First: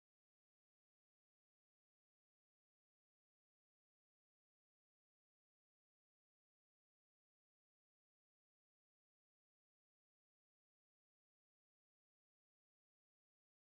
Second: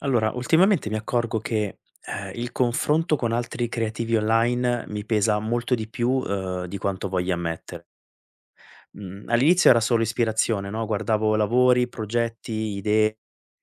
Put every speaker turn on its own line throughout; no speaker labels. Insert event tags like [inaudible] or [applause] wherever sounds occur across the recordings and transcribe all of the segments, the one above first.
Allora, ultimamente mi accorgo che, il confronto con altri creativi online mi pesa molto di più, di quanto voglia ammettere. Mhmm, all'inizio era solo ispirazione, no, guardavo lavori, progetti, idee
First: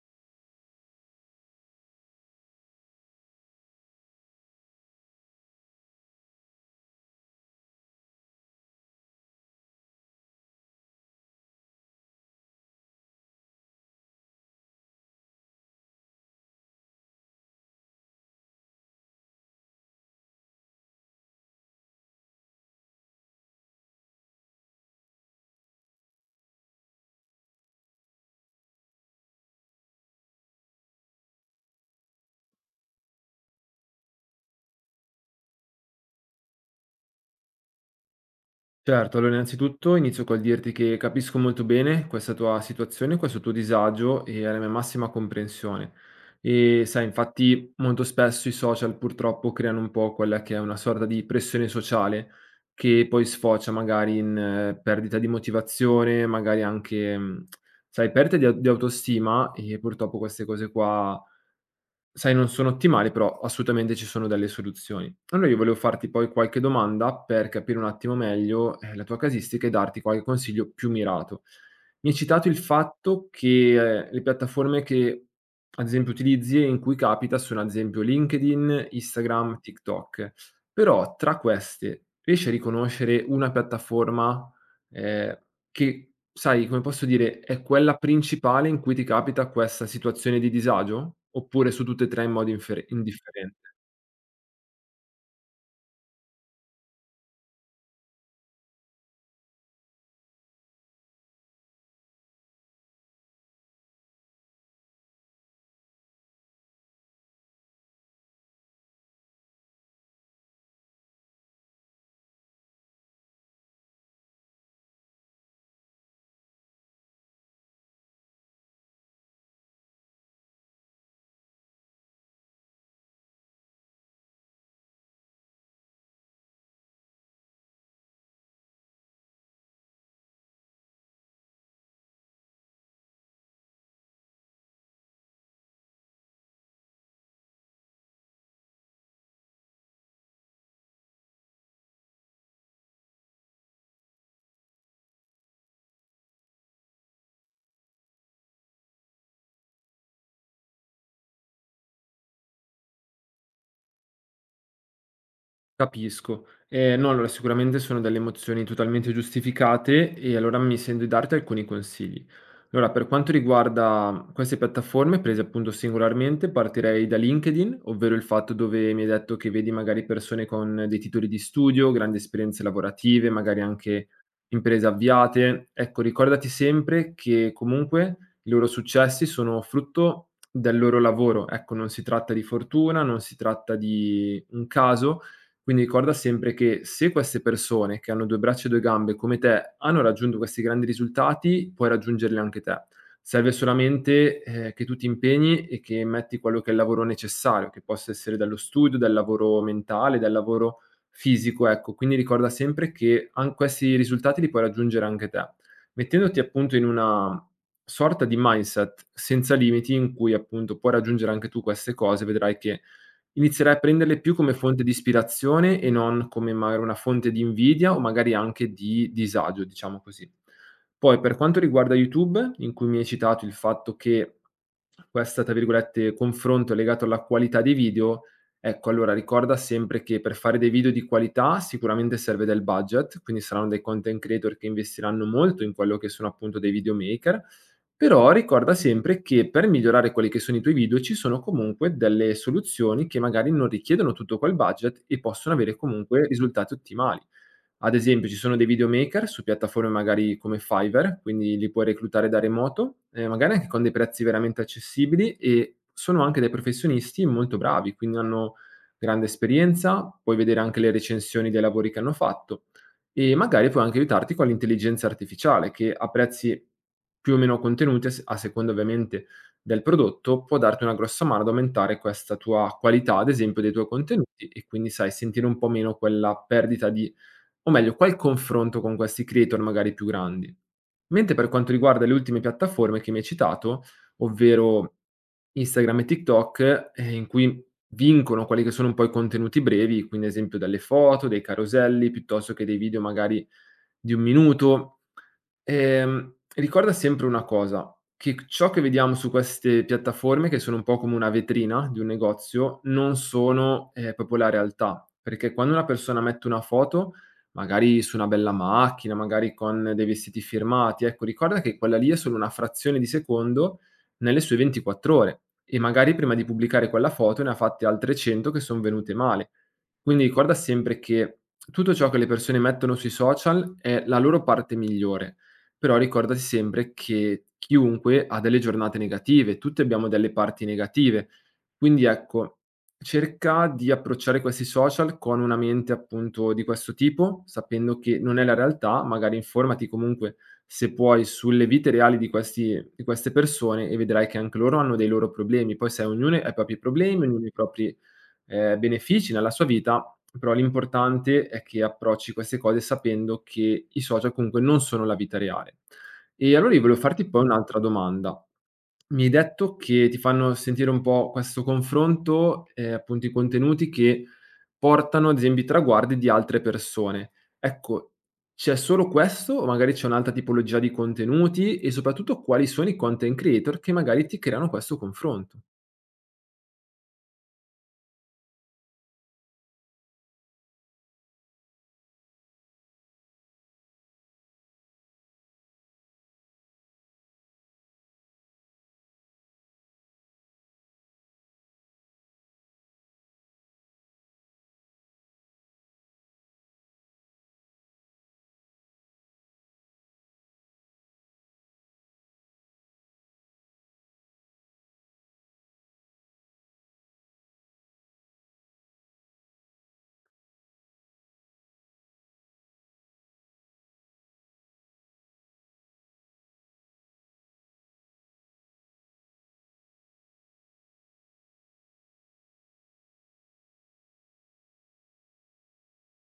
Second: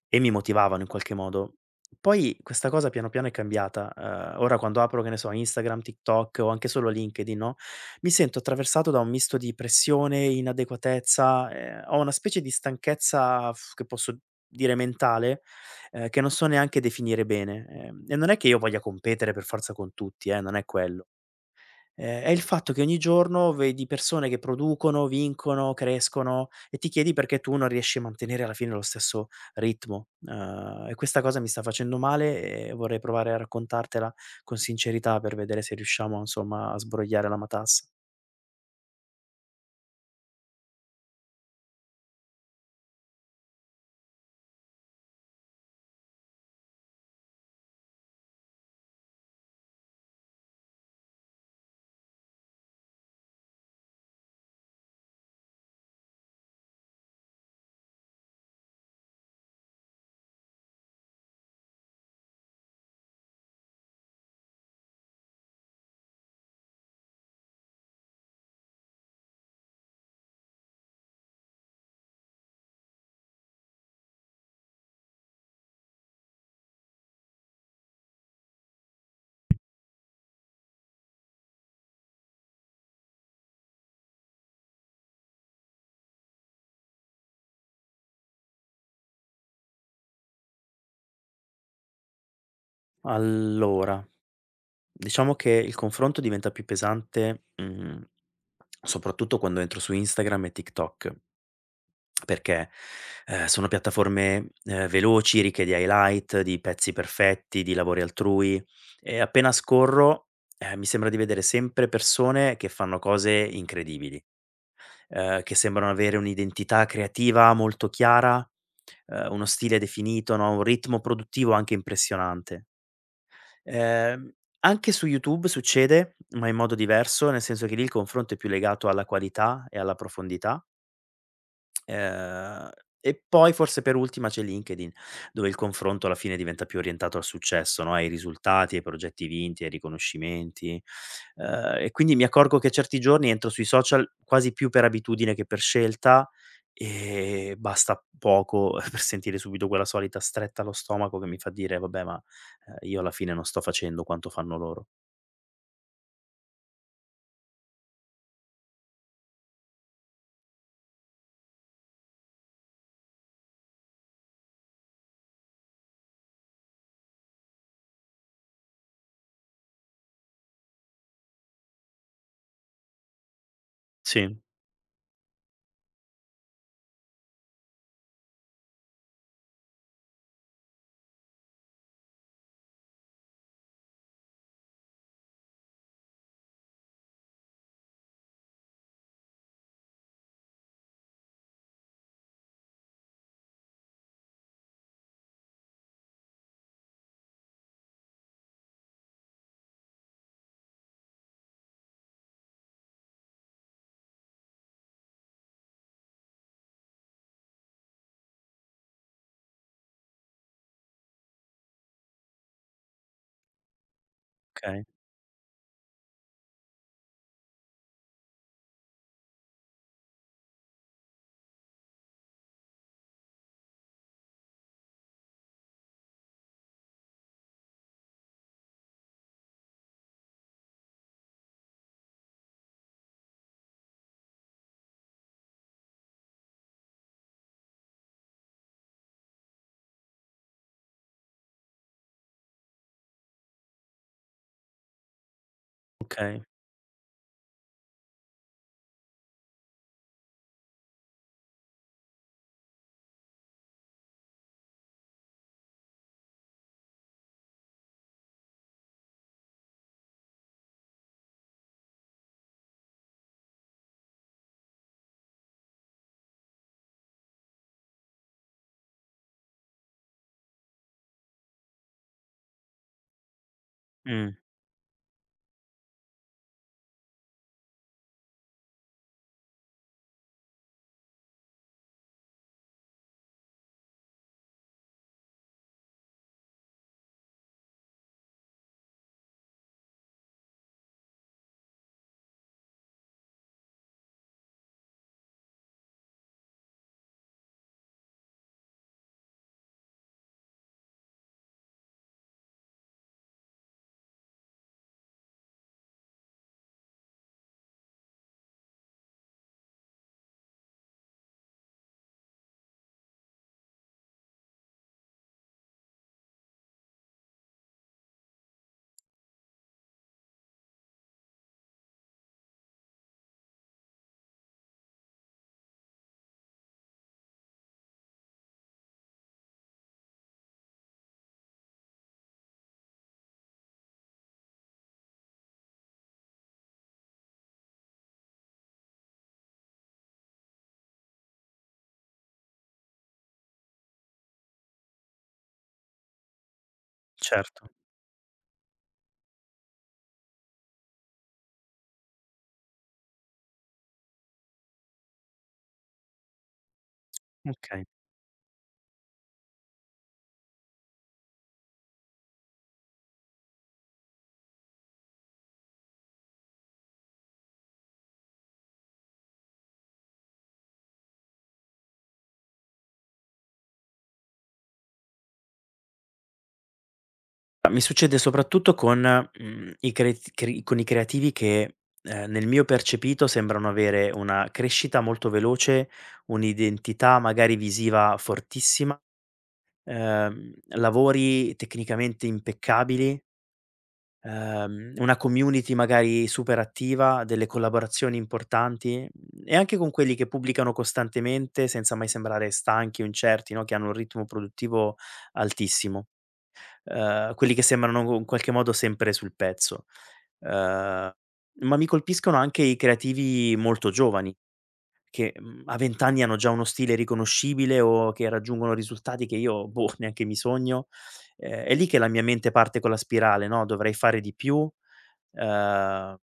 e mi motivavano in qualche modo. Poi questa cosa piano piano è cambiata. Ora quando apro, che ne so, Instagram, TikTok o anche solo LinkedIn, no, mi sento attraversato da un misto di pressione, inadeguatezza, ho una specie di stanchezza che posso dire mentale, che non so neanche definire bene. E non è che io voglia competere per forza con tutti, non è quello. È il fatto che ogni giorno vedi persone che producono, vincono, crescono e ti chiedi perché tu non riesci a mantenere alla fine lo stesso ritmo. E questa cosa mi sta facendo male e vorrei provare a raccontartela con sincerità per vedere se riusciamo, insomma, a sbrogliare la matassa.
Certo, allora innanzitutto inizio col dirti che capisco molto bene questa tua situazione, questo tuo disagio e alla mia massima comprensione. E sai, infatti molto spesso i social purtroppo creano un po' quella che è una sorta di pressione sociale che poi sfocia magari in perdita di motivazione, magari anche, sai, perdita di, di autostima e purtroppo queste cose qua. Sai, non sono ottimali, però assolutamente ci sono delle soluzioni. Allora io volevo farti poi qualche domanda per capire un attimo meglio, la tua casistica e darti qualche consiglio più mirato. Mi hai citato il fatto che, le piattaforme che ad esempio utilizzi e in cui capita sono ad esempio LinkedIn, Instagram, TikTok. Però tra queste riesci a riconoscere una piattaforma, ehm che, sai, come posso dire, è quella principale in cui ti capita questa situazione di disagio? Oppure su tutte e 3 in modo infere indifferente?
Allora, diciamo che il confronto diventa più pesante, mhmm, soprattutto quando entro su Instagram e TikTok. Perché, sono piattaforme, veloci, ricche di highlight, di pezzi perfetti, di lavori altrui e appena scorro, mi sembra di vedere sempre persone che fanno cose incredibili, che sembrano avere un'identità creativa molto chiara, uno stile definito, no, un ritmo produttivo anche impressionante. Ehm, Anche su YouTube succede, ma in modo diverso, nel senso che lì il confronto è più legato alla qualità e alla profondità. Ehm, e poi forse per ultima c'è LinkedIn, dove il confronto alla fine diventa più orientato al successo, no, ai risultati, ai progetti vinti, ai riconoscimenti. E quindi mi accorgo che certi giorni entro sui social quasi più per abitudine che per scelta, e basta poco [laughs] per sentire subito quella solita stretta allo stomaco che mi fa dire: "Vabbè, ma, io alla fine non sto facendo quanto fanno loro".
Capisco. No, allora sicuramente sono delle emozioni totalmente giustificate e allora mi sento di darti alcuni consigli. Allora, per quanto riguarda queste piattaforme prese appunto singolarmente, partirei da LinkedIn, ovvero il fatto dove mi hai detto che vedi magari persone con dei titoli di studio, grandi esperienze lavorative, magari anche
Sì,
imprese avviate. Ecco, ricordati sempre che comunque i loro successi sono frutto del loro lavoro. Ecco, non si tratta di fortuna, non si tratta di un caso, quindi ricorda sempre che se queste persone che hanno 2 braccia e 2 gambe come te hanno raggiunto questi grandi risultati, puoi raggiungerli anche te. Serve solamente, che tu ti impegni e che metti quello che è il lavoro necessario, che possa essere dallo studio, dal lavoro mentale, dal lavoro fisico, ecco. Quindi ricorda sempre che an questi risultati li puoi raggiungere anche te, mettendoti appunto in una sorta di mindset senza limiti in cui appunto puoi raggiungere anche tu queste cose, vedrai che inizierai a prenderle più come fonte
okay,
di ispirazione e non come magari una fonte di invidia o magari anche di disagio, diciamo così. Poi per quanto riguarda YouTube, in cui mi hai citato il fatto che questa, tra virgolette, confronto è legato alla qualità dei video, ecco allora ricorda sempre che per fare dei video di qualità sicuramente serve del budget, quindi saranno dei content creator che investiranno molto in quello che sono appunto dei videomaker, però ricorda sempre che per migliorare quelli che sono i tuoi video ci sono comunque delle soluzioni che magari non richiedono tutto quel budget e possono avere comunque
okay.
risultati ottimali. Ad esempio ci sono dei videomaker su piattaforme magari come Fiverr, quindi li puoi reclutare da remoto, magari anche con dei prezzi veramente accessibili e sono anche dei professionisti molto bravi, quindi hanno grande esperienza, puoi vedere anche le recensioni dei lavori che hanno fatto e magari puoi anche aiutarti con l'intelligenza artificiale che a prezzi più o meno contenuti, a seconda ovviamente del prodotto, può darti una grossa mano ad aumentare questa tua qualità, ad esempio, dei tuoi
Mh,
contenuti e quindi, sai, sentire un po' meno quella perdita di, o meglio, qua il confronto con questi creator magari più grandi. Mentre per quanto riguarda le ultime piattaforme che mi hai citato, ovvero Instagram e TikTok, in cui vincono quelli che sono un po' i contenuti brevi, quindi ad esempio delle foto, dei caroselli, piuttosto che dei video magari di 1 minuto, ricorda sempre una cosa, che c ciò che vediamo su queste piattaforme, che sono un po' come una vetrina di un negozio, non sono, proprio la realtà, perché quando una persona mette una foto, magari su una bella macchina, magari con dei vestiti firmati, ecco, ricorda che quella lì è solo una frazione di secondo nelle sue 24 ore e magari prima di pubblicare quella foto ne ha fatte altre 100 che son venute male. Quindi ricorda sempre che tutto ciò che le persone mettono sui social è la loro parte migliore, però ricordati sempre che chiunque ha delle giornate negative, tutti abbiamo delle parti negative. Quindi ecco, cerca di approcciare questi social con una mente appunto di questo tipo, sapendo che non è la realtà, magari informati comunque se puoi sulle vite reali di questi di queste persone e vedrai che anche loro hanno dei loro problemi. Poi sai ognuno ha i propri problemi, ognuno ha i
certo,
propri, benefici nella sua vita, però l'importante è che approcci queste cose sapendo che i social comunque non sono la vita reale. E allora io volevo farti poi un'altra
okay.
domanda. Mi hai detto che ti fanno sentire un po' questo confronto, appunto i contenuti che portano ad esempio i traguardi di altre persone. Ecco, c'è solo questo o magari c'è un'altra tipologia di contenuti e soprattutto quali sono i content creator che magari ti creano questo confronto?
Mi succede soprattutto con, mhmm, i cret cre con i creativi che, nel mio percepito sembrano avere una crescita molto veloce, un'identità magari visiva fortissima, lavori tecnicamente impeccabili, una community magari super attiva, delle collaborazioni importanti, mhmm, e anche con quelli che pubblicano costantemente senza mai sembrare stanchi o incerti, no, che hanno un ritmo produttivo altissimo. Quelli che sembrano in qualche modo sempre sul pezzo. Ehm, ma mi colpiscono anche i creativi molto giovani, che, mhmm, a 20 anni hanno già uno stile riconoscibile o che raggiungono risultati che io, boh, [laughs] neanche mi sogno. È lì che la mia mente parte con la spirale, no: "Dovrei fare di più, ehm,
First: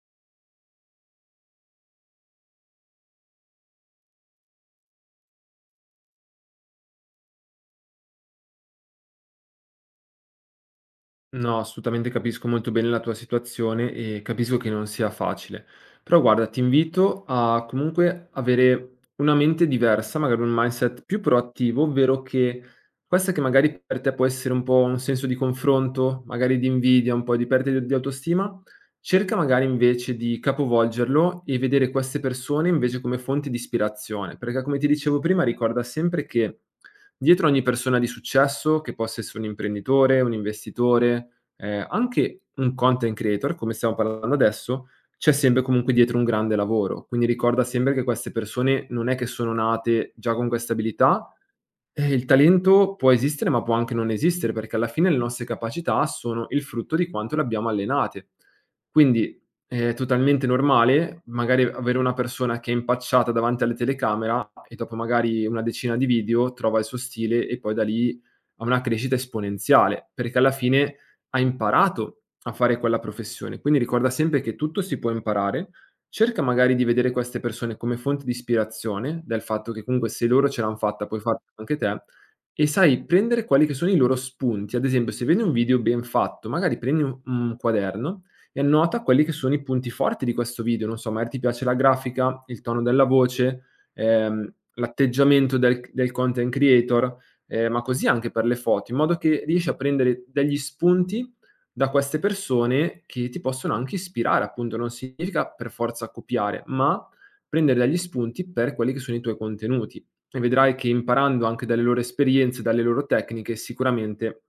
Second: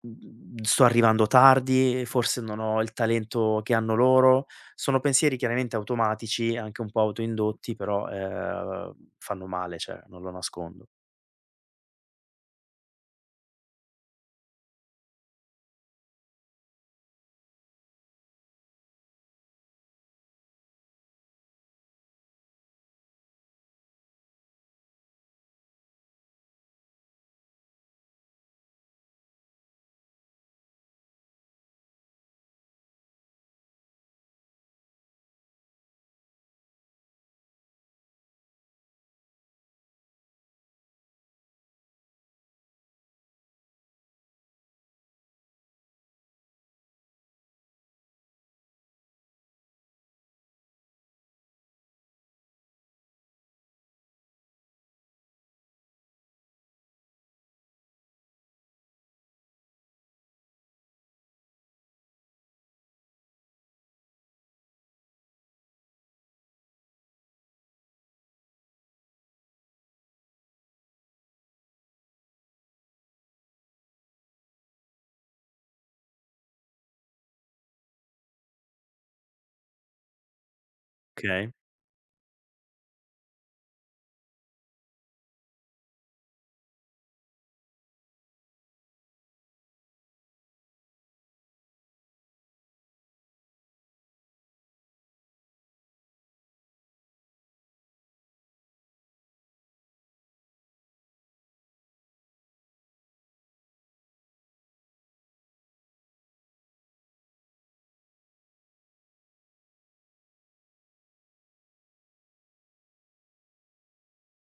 mhmm, sto arrivando tardi, forse non ho il talento che hanno loro". Sono pensieri chiaramente automatici, anche un po' autoindotti, però, fanno male, cioè, non lo nascondo.
No, assolutamente capisco molto bene la tua situazione e capisco che non sia facile. Però guarda, ti invito a comunque avere una mente diversa, magari un mindset più proattivo, ovvero che questa che magari per te può essere un po' un senso di confronto, magari di invidia, un po' di perdita di autostima, cerca magari invece di capovolgerlo e vedere queste persone invece come fonte di ispirazione, perché come ti dicevo prima, ricorda sempre che dietro ogni persona di successo, che possa essere un imprenditore, un investitore, anche un content creator, come stiamo parlando adesso, c'è sempre comunque dietro un grande lavoro. Quindi ricorda sempre che queste persone non è che sono nate già con queste abilità, il talento può esistere, ma può anche non esistere, perché alla fine le nostre capacità sono il frutto di quanto le abbiamo allenate. Quindi è totalmente normale magari avere una persona che è impacciata davanti alle telecamera e dopo magari una decina di video trova il suo stile e poi da lì ha una crescita esponenziale, perché alla fine ha imparato a fare quella professione. Quindi ricorda sempre che tutto si può imparare. Cerca magari di vedere queste persone come fonte di ispirazione, del fatto che comunque se loro ce l'han fatta puoi farla
Okay,
anche te, e sai prendere quelli che sono i loro spunti. Ad esempio, se vedi un video ben fatto, magari prendi un quaderno e annota quelli che sono i punti forti di questo video. Non so, magari ti piace la grafica, il tono della voce, l'atteggiamento del content creator, ma così anche per le foto, in modo che riesci a prendere degli spunti da queste persone che ti possono anche ispirare, appunto, non significa per forza copiare, ma prendere degli spunti per quelli che sono i tuoi contenuti e vedrai che imparando anche dalle loro esperienze, dalle loro tecniche, sicuramente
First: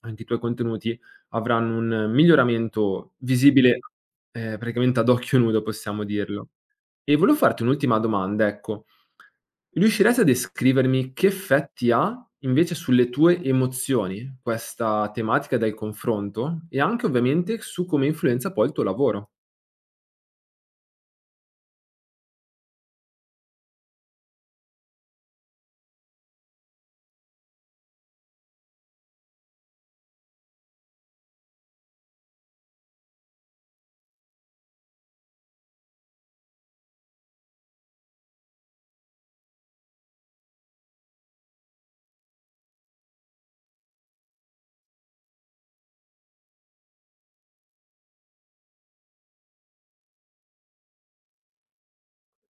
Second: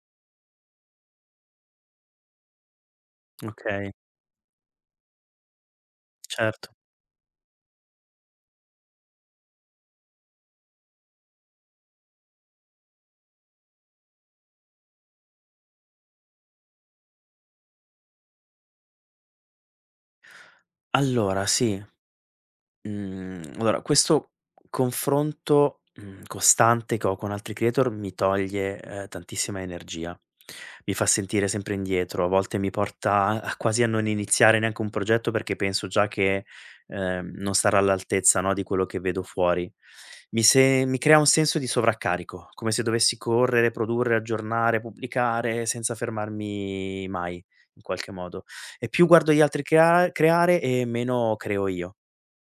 anche i tuoi contenuti avranno un miglioramento visibile,
okay,
praticamente ad occhio nudo, possiamo dirlo.
certo.
E volevo farti un'ultima domanda, ecco. Riusciresti a descrivermi che effetti ha, invece, sulle tue emozioni questa tematica del confronto? E anche, ovviamente, su come influenza poi il tuo lavoro?
Allora sì. Mhmm, allora questo confronto, mhmm, costante che ho con altri creator mi toglie, tantissima energia. Mi fa sentire sempre indietro, a volte mi porta a quasi a non iniziare neanche un progetto perché penso già che, non sarà all'altezza, no, di quello che vedo fuori. Mi se mi crea un senso di sovraccarico, come se dovessi correre, produrre, aggiornare, pubblicare senza fermarmi mai in qualche modo. E più guardo gli altri creare e meno creo io.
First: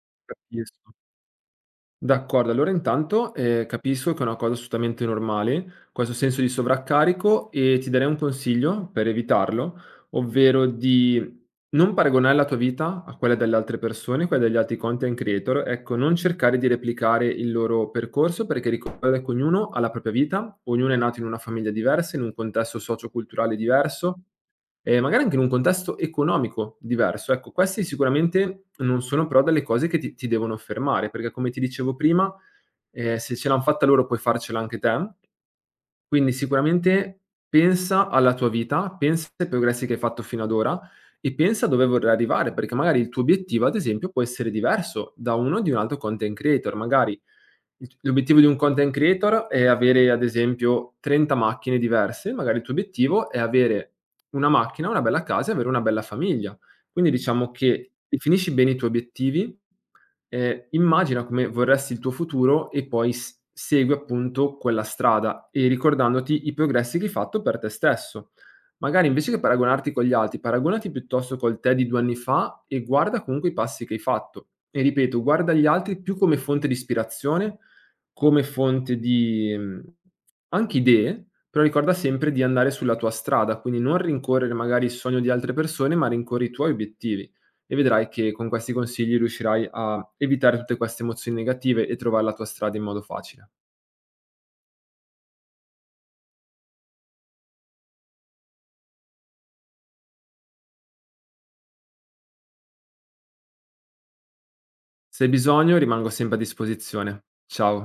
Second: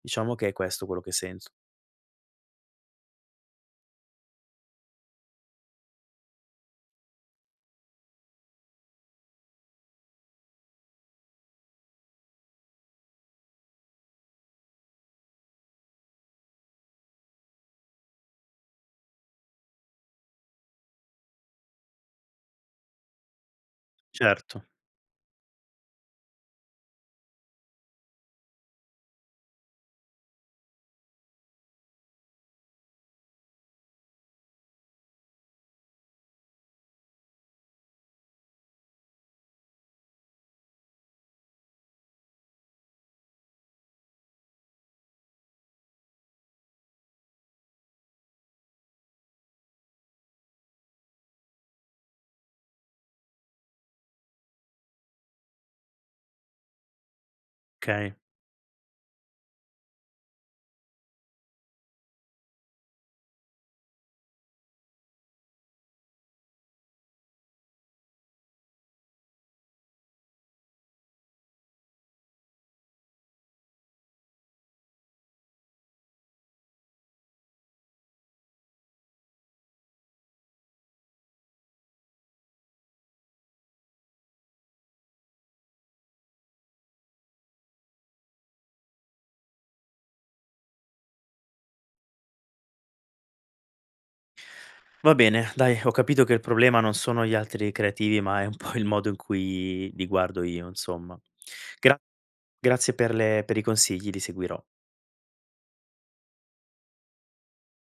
Diciamo che è questo
Capisco.
quello che sento.
D'accordo, allora intanto, capisco che è una cosa assolutamente normale, questo senso di sovraccarico e ti darei un consiglio per evitarlo, ovvero di non paragonare la tua vita a quella delle altre persone, quella degli altri content creator. Ecco, non cercare di replicare il loro percorso perché ricorda che ognuno ha la propria vita, ognuno è nato in una famiglia diversa, in un contesto socio-culturale diverso.
Certo,
Magari anche in un contesto economico diverso. Ecco, questi sicuramente non sono però delle cose che ti devono fermare, perché come ti dicevo prima, se ce l'han fatta loro puoi farcela anche te, quindi sicuramente pensa alla tua vita, pensa ai progressi che hai fatto fino ad ora e pensa dove vorrai arrivare, perché magari il tuo obiettivo, ad esempio, può essere diverso da uno di un altro content creator. Magari l'obiettivo di un content creator è avere, ad esempio, 30 macchine diverse, magari il tuo obiettivo è avere una macchina, una bella casa e avere una bella famiglia. Quindi diciamo che
okay.
definisci bene i tuoi obiettivi. Immagina come vorresti il tuo futuro e poi s segui appunto quella strada e ricordandoti i progressi che hai fatto per te stesso. Magari invece che paragonarti con gli altri, paragonati piuttosto col te di 2 anni fa e guarda comunque i passi che hai fatto. E ripeto, guarda gli altri più come fonte di ispirazione, come fonte di, anche idee, però ricorda sempre di andare sulla tua strada, quindi non rincorrere magari il sogno di altre persone, ma rincorri i tuoi obiettivi e vedrai che con questi consigli riuscirai a evitare tutte queste emozioni negative e trovare la tua strada in modo facile.
Va bene, dai, ho capito che il problema non sono gli altri creativi, ma è un po' il modo in cui li guardo io, insomma. Gra grazie per i consigli, li seguirò.
Se hai bisogno rimango sempre a disposizione. Ciao.